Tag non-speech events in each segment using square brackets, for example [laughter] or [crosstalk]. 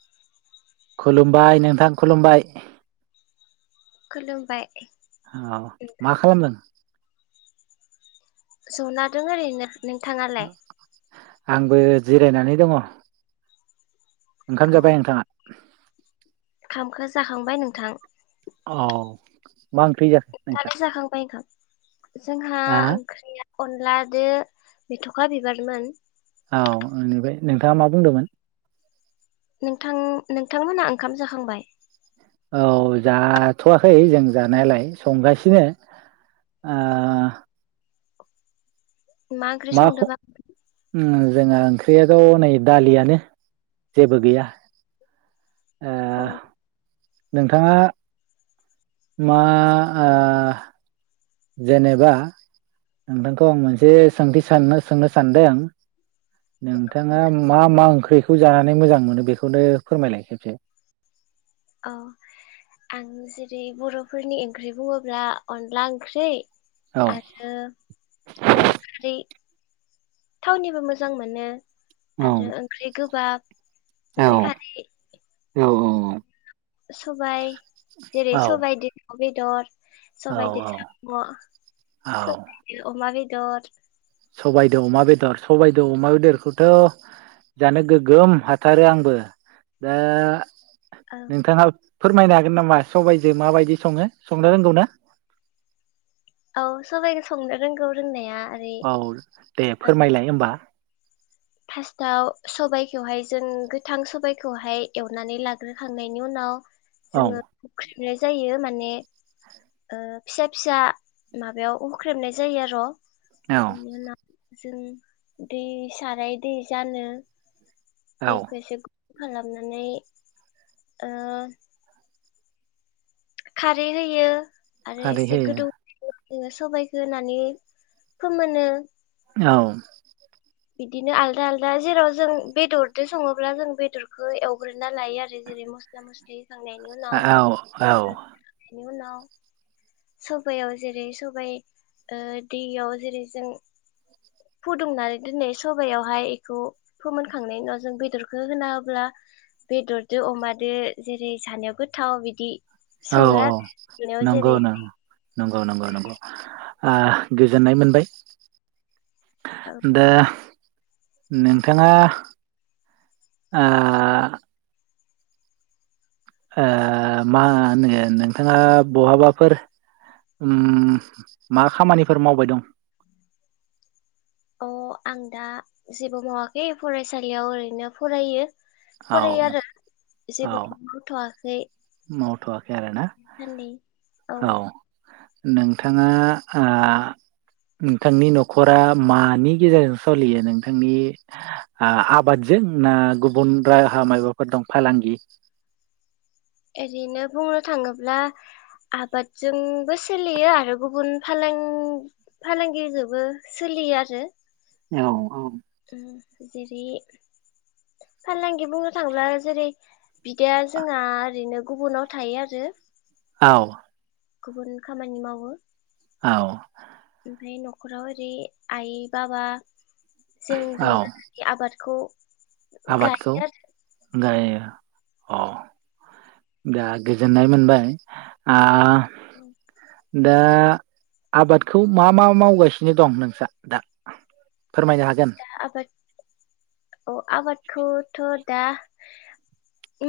[inaudible] खुलुमबाय नोंथां खुलुमबाय खुलुमबाय औ मा खालामदों? जनादों ओरैनो नोंथाङालाय? आंबो जिरायनानै दङ। औ ओंखाम जाबाय नोंथाङा? [inaudible] [unintelligible] जाखांबाय नोंथां औ मा जाखो नोंस्रा थालि जाखांबाय ओंखाम जोंहा हा ओंख्रिया अनलादो मेथ'खा बिबारमोन। औ ओनिफ्राय नोंथाङा मा बुंदोमोन? नोंथां-नोंथांमोनआ ओंखाम जाखांबाय? औ जाथ'वाखै जों जानायालाय संगासिनो ओ मा ओंख्रि संदोबा? उम जोंहा ओंख्रियाथ' नै दालियानो जेबो गैया। ओ अ। नोंथाङा मा आ जेनेबा नोंथांखौ आं मोनसे सोंथि साननो सोंनो सानदों। नोंथाङा मा मा ओंख्रि खौ जानानै मोजां मोनो बेखौनो फोरमायलाय खेबसे। अ आं जेरै बर'फोरनि ओंख्रि बुङोब्ला अनला ओंख्रि औ आरो अनलाखारि थावनिबो मोजां मोनो। आरो ओंख्रि गोबाब औ ओंख्रि खारै औ औ। सबाय जेरै सबाय दिद बे दर। सबाय दिद औ साम' सबायदो अमा बे दर सबायद' अमा बेदर सबायद' अमा बेदरखौथ' जानो गोगोम हाथारो आंबो दा ओं नोंथाङा फोरमायनो हागोन नामा सबाइजों माबायदि सङो संनो रोंगौ ना? औ सबाइखौ संनो रोंगौ रोंनाया। ओरै औ दे फोरमायलाय होमबा। फास्ताआव सबाइखौहाय जों गोथां सबाइखौहाय एवनानै लाग्रोखांनायनि उनाव औ जोंआ फुख्रि फ्रोआय जायो माने ओ फिसा फिसा माबायाव हख्रेबनाय जायो आर'। औ इनि उना जों दै साराय दि जानो दै औ खोसोख खालामनानै ओ खारै होयो आरो खारै एसे होयो गोदौ जोङो सबायखौ होनानै फोमोनो ‌। औ। बिदिनो आलदा आलदा जेराव जों बेदरजों सङोब्ला जों बेदरखौ एवग्रोना लायो आरो जेरै मस्ला मस्लि होखांनायनि उनाव औ औ। उनाव सबयाव जेरै सबाइ दैयाव जेरै जों फुदुंनानै दोनै सबयावहाय बेखौ फोमोनखांनायनि उनाव जों बेदरखौ होनाङोब्ला बेदरजो अमादो जेरै जानायाव गोथाव बिदि औ सङो आरो बेयाव जेरै नंगौनो। नंगौ नंगौ नंगौ ओ गोजोननाय मोनबाय दा नोंथाङा आ आ मा होनो नोंथाङा बहाबाफोर उम मा खामानिफोर मावबाय दं? अ आं दा जेबो मावाखै फरायसालियाव ओरैनो फरायो औ फरायो आरो औ जेबोथ' मावथ'वाखै मावथ'वाखै आरोना दासान्दि औ। नोंथाङा आ नोंथांनि न'खरा मानि गेजेरजों सलियो नोंथांनि आबादजों ना गु अनद्राहा माबाफोर दं फालांगि? एरैनो बुंनो थाङोब्ला आबादजोंबो सोलियो आरो गुबुन फालां-फालांगिजोंबो सोलियो आरो। औ औ जेरै फालांगि बुंनो थाङोब्ला जेरै बिदाया जोंहा ओरैनो गुबुनाव थायो आरो औ गुबुन खामानि मावो औ ओमफ्राय न'खराव ओरै आइ बाबा जों औ ज' ज आबादखौ आबादखौ गायो आरो गायो अ दा गोजोननाय मोनबाय आ [inaudible] दा आबादखौ मा मा मावगासिनो दं नोंस्रा दा फोरमायनो हा आबाद अ आबाद खौथ' दा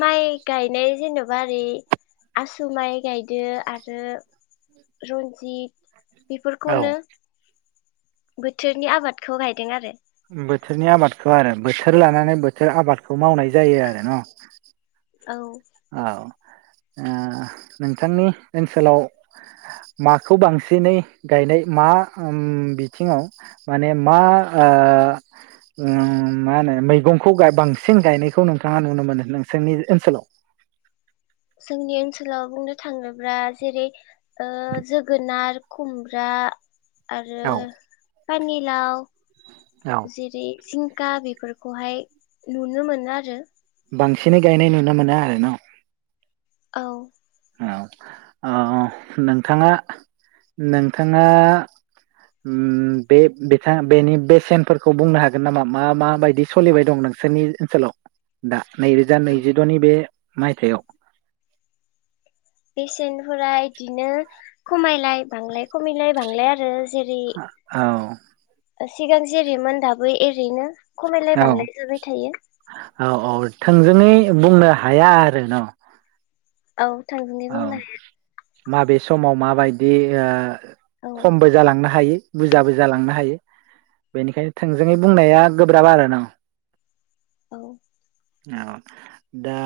माइ गायनाय जेन'बा ओरै आसु माइ गायदो आरो रनजित औ बेफोरखौनो बोथोरनि आबादखौ गायदों आरो बोथोरनि आबादखौ आरो बोथोर लानानै बोथोर आबादखौ मावनाय जायो आरो न' औ ओ नोंथांनि ओनसोलाव माखौ बांसिनै गायनाय मा ओम बिथिङाव माने मा ओ ओम मा होनो मैगंखौ बांसिन गायनायखौ नोंथाङा नुनो मोनो नोंसोरनि ओनसोलाव जोंनि ओनसोलाव बुंनो थाङोब्ला जेरै ओ जोगोनार खुमब्रा आरो औ पानि लाव औ जेरै जिंक गा बेफोरखौहाय नुनो मोनो आरो। बांसिनै गायनाय नुनो मोनो आरो ना? औ औ ओ नोंथाङा नोंथाङा उम बे बिथां बेनि बेसेनफोरखौ बुंनो हागोन नामा मा मा बायदि सोलिबाय दं नोंसोरनि ओनसोलाव दा? नैरोजा नैजिद'नि बे माइथायाव? बेसेनफोरा एदिनो खमायलाय बांलाय खमायलाय बांलाय आरो। जेरै होऔ। सिगां जेरैमोन दाबो एरैनो। खमायलाय औ बांलाय जाबाय थायो। औ औ थोंजोङै बुंनो हाया आरो न? औ थांजोंङै औ बुंनो हाया। माबे समाव माबायदि ओ औ खमबो जालांनो हायो। बुरजाबो जालांनो हायो बेनिखाय थोंजोङै बुंनाया गोब्राब आरो न? औ। औ दा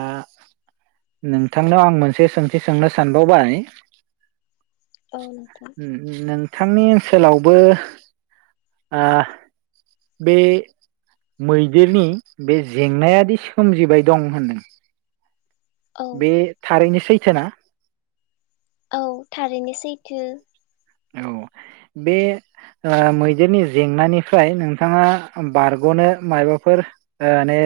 नोंथांनाव आं मोनसे सों एसे सोंनो सानबावबाय? औ नोंथां। थांनि ओनसोलावबो ओ बे मैदेरनि बे जेंनायादि सोमजिबाय दं होनदों औ बे थारैनो सैथोना? औ थारैनो सैथो। औ बे ओ मैदेरनि जेंनानिफ्राय नोंथाङा बारग'नो मायाबाफोर ओ ने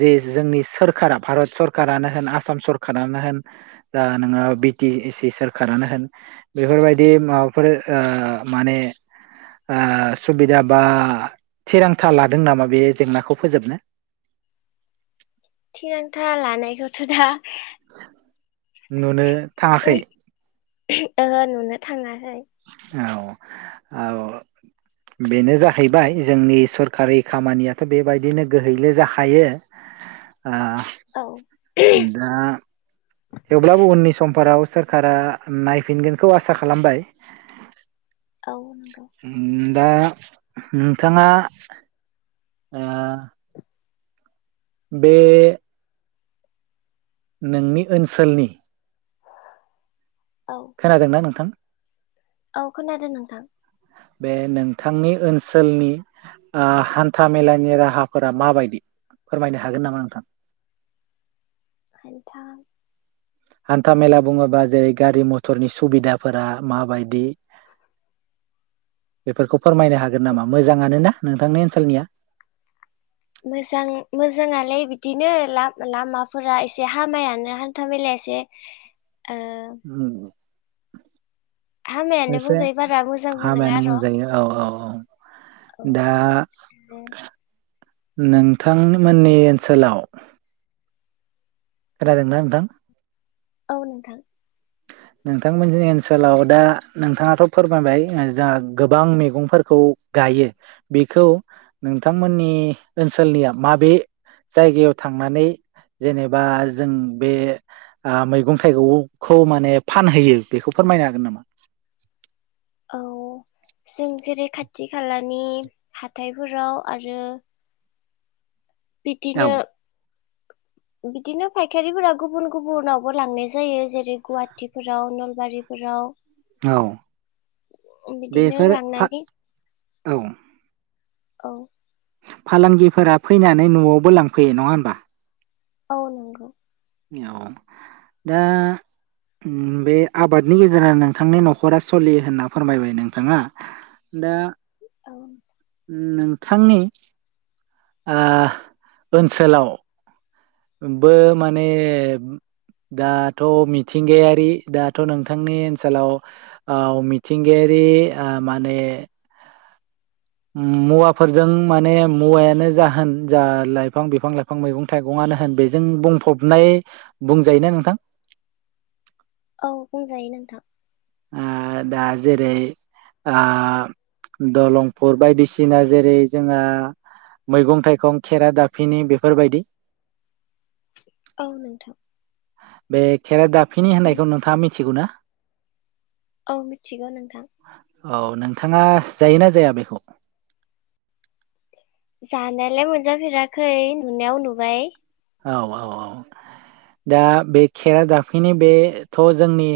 जे जोंनि सोरखारा भारत सरखारानो होन आसाम सरखारानो होन द नोङो बि टि सि सोरखारानो होन बेफोरबायदि मा फोर ओ माने ओ सुबिदा बा थिरांथा लादों नामा बे जेंनाखौ फोजोबनो? थिरांथा लानायखौथ' दा नुनो थाङाखै? ओहो नुनो थाङाहाय। औ औ बेनो जाहैबाय जोंनि सरखारि खामानियाथ' बेबायदिनो गोहैले जाखायो आ औ उम दा थेवब्लाबो उननि सम्फोराराव सोरखारा नायफिनगोनखौ आसा खालामबाय। औ नों उम। दा नोंथाङा ओ बे नोंनि ओनसोलनि औ खोनादों ना नोंथां औ खोनादों नोंथां बे नोंथांनि ओनसोलनि ओ हान्था मेलानि राहाफोरा माबायदि फोरमायनो हागोन नामा नोंथां? हान्था हान्था मेला बुङोबा जेरै गारि मथरनि सुबिदाफोरा माबायदि [unintelligible] बेफोरखौ फोरमायनो हागोन नामा मोजाङानो ना नोंथांनि ओनसोलनिया मोजां मोजाङालाय बिदिनो लामाफोरा एसे हामायानो हान्था मेलाया एसे ओ हामायानो एसे बुंजायो बारा मोजांबो नङा हामायानो र' बुंजायो औ औ अह औ दा नोंथांमोननि ओनसोलाव खोनादोंना नोंथां औ नोंथां नोंथांमोननि ओनसोलाव दा नोंथाङाथ' फोरमायबाय जोंहा गोबां मैगंफोरखौ गायो बेखौ नोंथांमोननि ओनसोलनिया माबे जायगायाव थांनानै जेनेबा जों बे मैगं थाइगंखौ माने फानहोयो बेखौ फोरमायनो हागोन नामा? औ जों जेरै खाथि खाथि खालानि हाथायफोराव आरो औ बिदिनो बिदिनो फायखारिफोरा गुबुन गुबुनावबो लांनाय जायो जेरै गुवाहाटिफोराव नलबारिफोराव औ बिदिनो बेफोर लांनानै औ औ फालांगिफोरा फैनानै न'आवबो लांफैयो नङा होमबा औ नंगौ। औ दा बे आबादनि गेजेराव नोंथांनि न'खरा सोलियो होनना फोरमायबाय नोंथाङा दा औ। नोंथांनि ओनसोलाव बो माने दाथ' मिथिंगायारि दाथ' नोंथांनि ओनसोलाव मिथिंगायारि माने मुवाफोरजों माने मुवायानो जा होन जा लाइफां बिफां लाइफां मैगं थाइगंआनो होन बेजों बुंफबनाय बुंजायोना नोंथां औ बुंजायो नोंथां। ओ दा जेरै ओ दलंफुर बायदिसिना जेरै जोंहा मैगं थाइगं खेरा दाफिनि बेफोरबायदि औ नोंथां बे खेेरा दा फिनि होननायखौ नोंथाङा मिथिगौ ना? औ मिथिगौ नोंथां। औ नोंथाङा जायोना जाया बेखौ? जानायालाय मोनजाफेराखै नुनायाव नुबाय। औ औ औ, दा बे खेरादाफिनि बेथ' जोंनि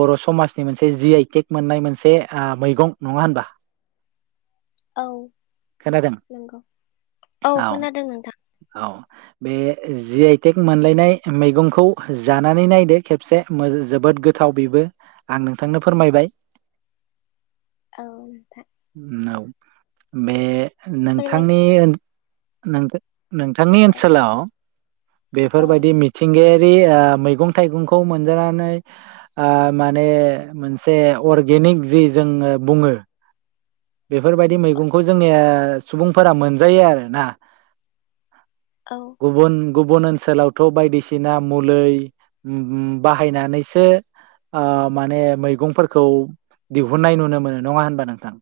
बर' समाजनि मोनसे जि आइ टेक मोननाय मोनसे ओ मैगं नङा होनबा? औ खोनादों [inaudible] नंगौ, औ खोनादों नोंथां। औ बे जि आइ टेक मोनलायनाय मैगंखौ जानानै नायदो खेबसे मो-जोबोद गोथाव बेबो आं नोंथांनो फोरमायबाय। औ नोंथां। औ बे फोरमाय नोंथांनि [inaudible] नोंथां औ ओनसोलाव, औ बेफोरबायदि मिथिंगाया रि- ओ मैगं थाइगंखौ मोनजानानै ओ माने मोनसे अर्गेनिक जि जोङो बुङो बेफोरबायदि मैगंखौ जोंनि ओ सुबुंफोरा मोनजायो आरोना औ गुबुन गुबुन ओनसोलावथ' बायदिसिना मुलै उम बाहायनानैसो माने मैगंफोरखौ दिहुुननाय नुनो मोनो, नङा होनबा नोंथां?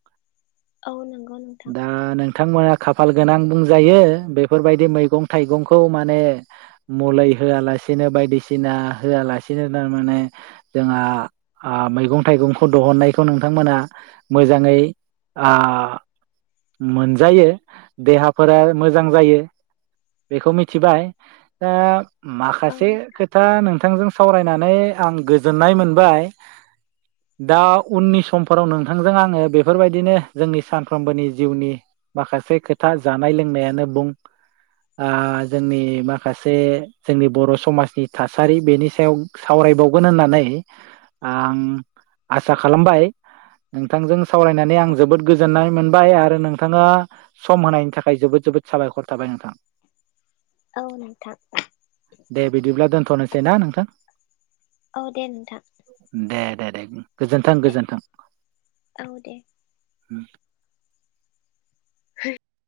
औ नंगौ नोंथां। दा नोंथांमोना खाफाल गोनां बुंजायो। बेफोरबायदि मैगं थाइगंखौ माने मुलै होआलासिनो बायदिसिना होआलासिनो थारमाने जोंहा मैगं थाइगंखौ दिहुननायखौ नोंथांमोना मोजाङै ओ, मोनजायो देहाफोरा मोजां जायो। बेखौ मिथिबाय, दा औ माखासे खोथा नोंथांजों सावरायनानै नानै आं गोजोननाय मोनबाय दा उननि समफोराव नोंथांजों आङो बेफोरबायदि दिनो जोंनि सानफ्रोमबोनि जिउनि माखासे खोथा जानाय लोंनायानो बुं, ओ जोंनि माखासे जोंनि बर' समाजनि थासारि बेनि सायाव सावरायबावगोन होननानै आं आसा खालामबाय नोंथांजों सावरायनानै औ जोबोद गोजोननाय मोन बाय आरो नोंथाङा सम होनायनि थाखाय जोबोद जोबोद साबायखर थाबाय नोंथां। [inaudible] औ नोंथां दे बिदिब्ला दोनथ'नो सै ना नोंथां। औ दे नोंथां। दे दे दे गोजोन्थों दे गोजोन्थों औ दे औ होम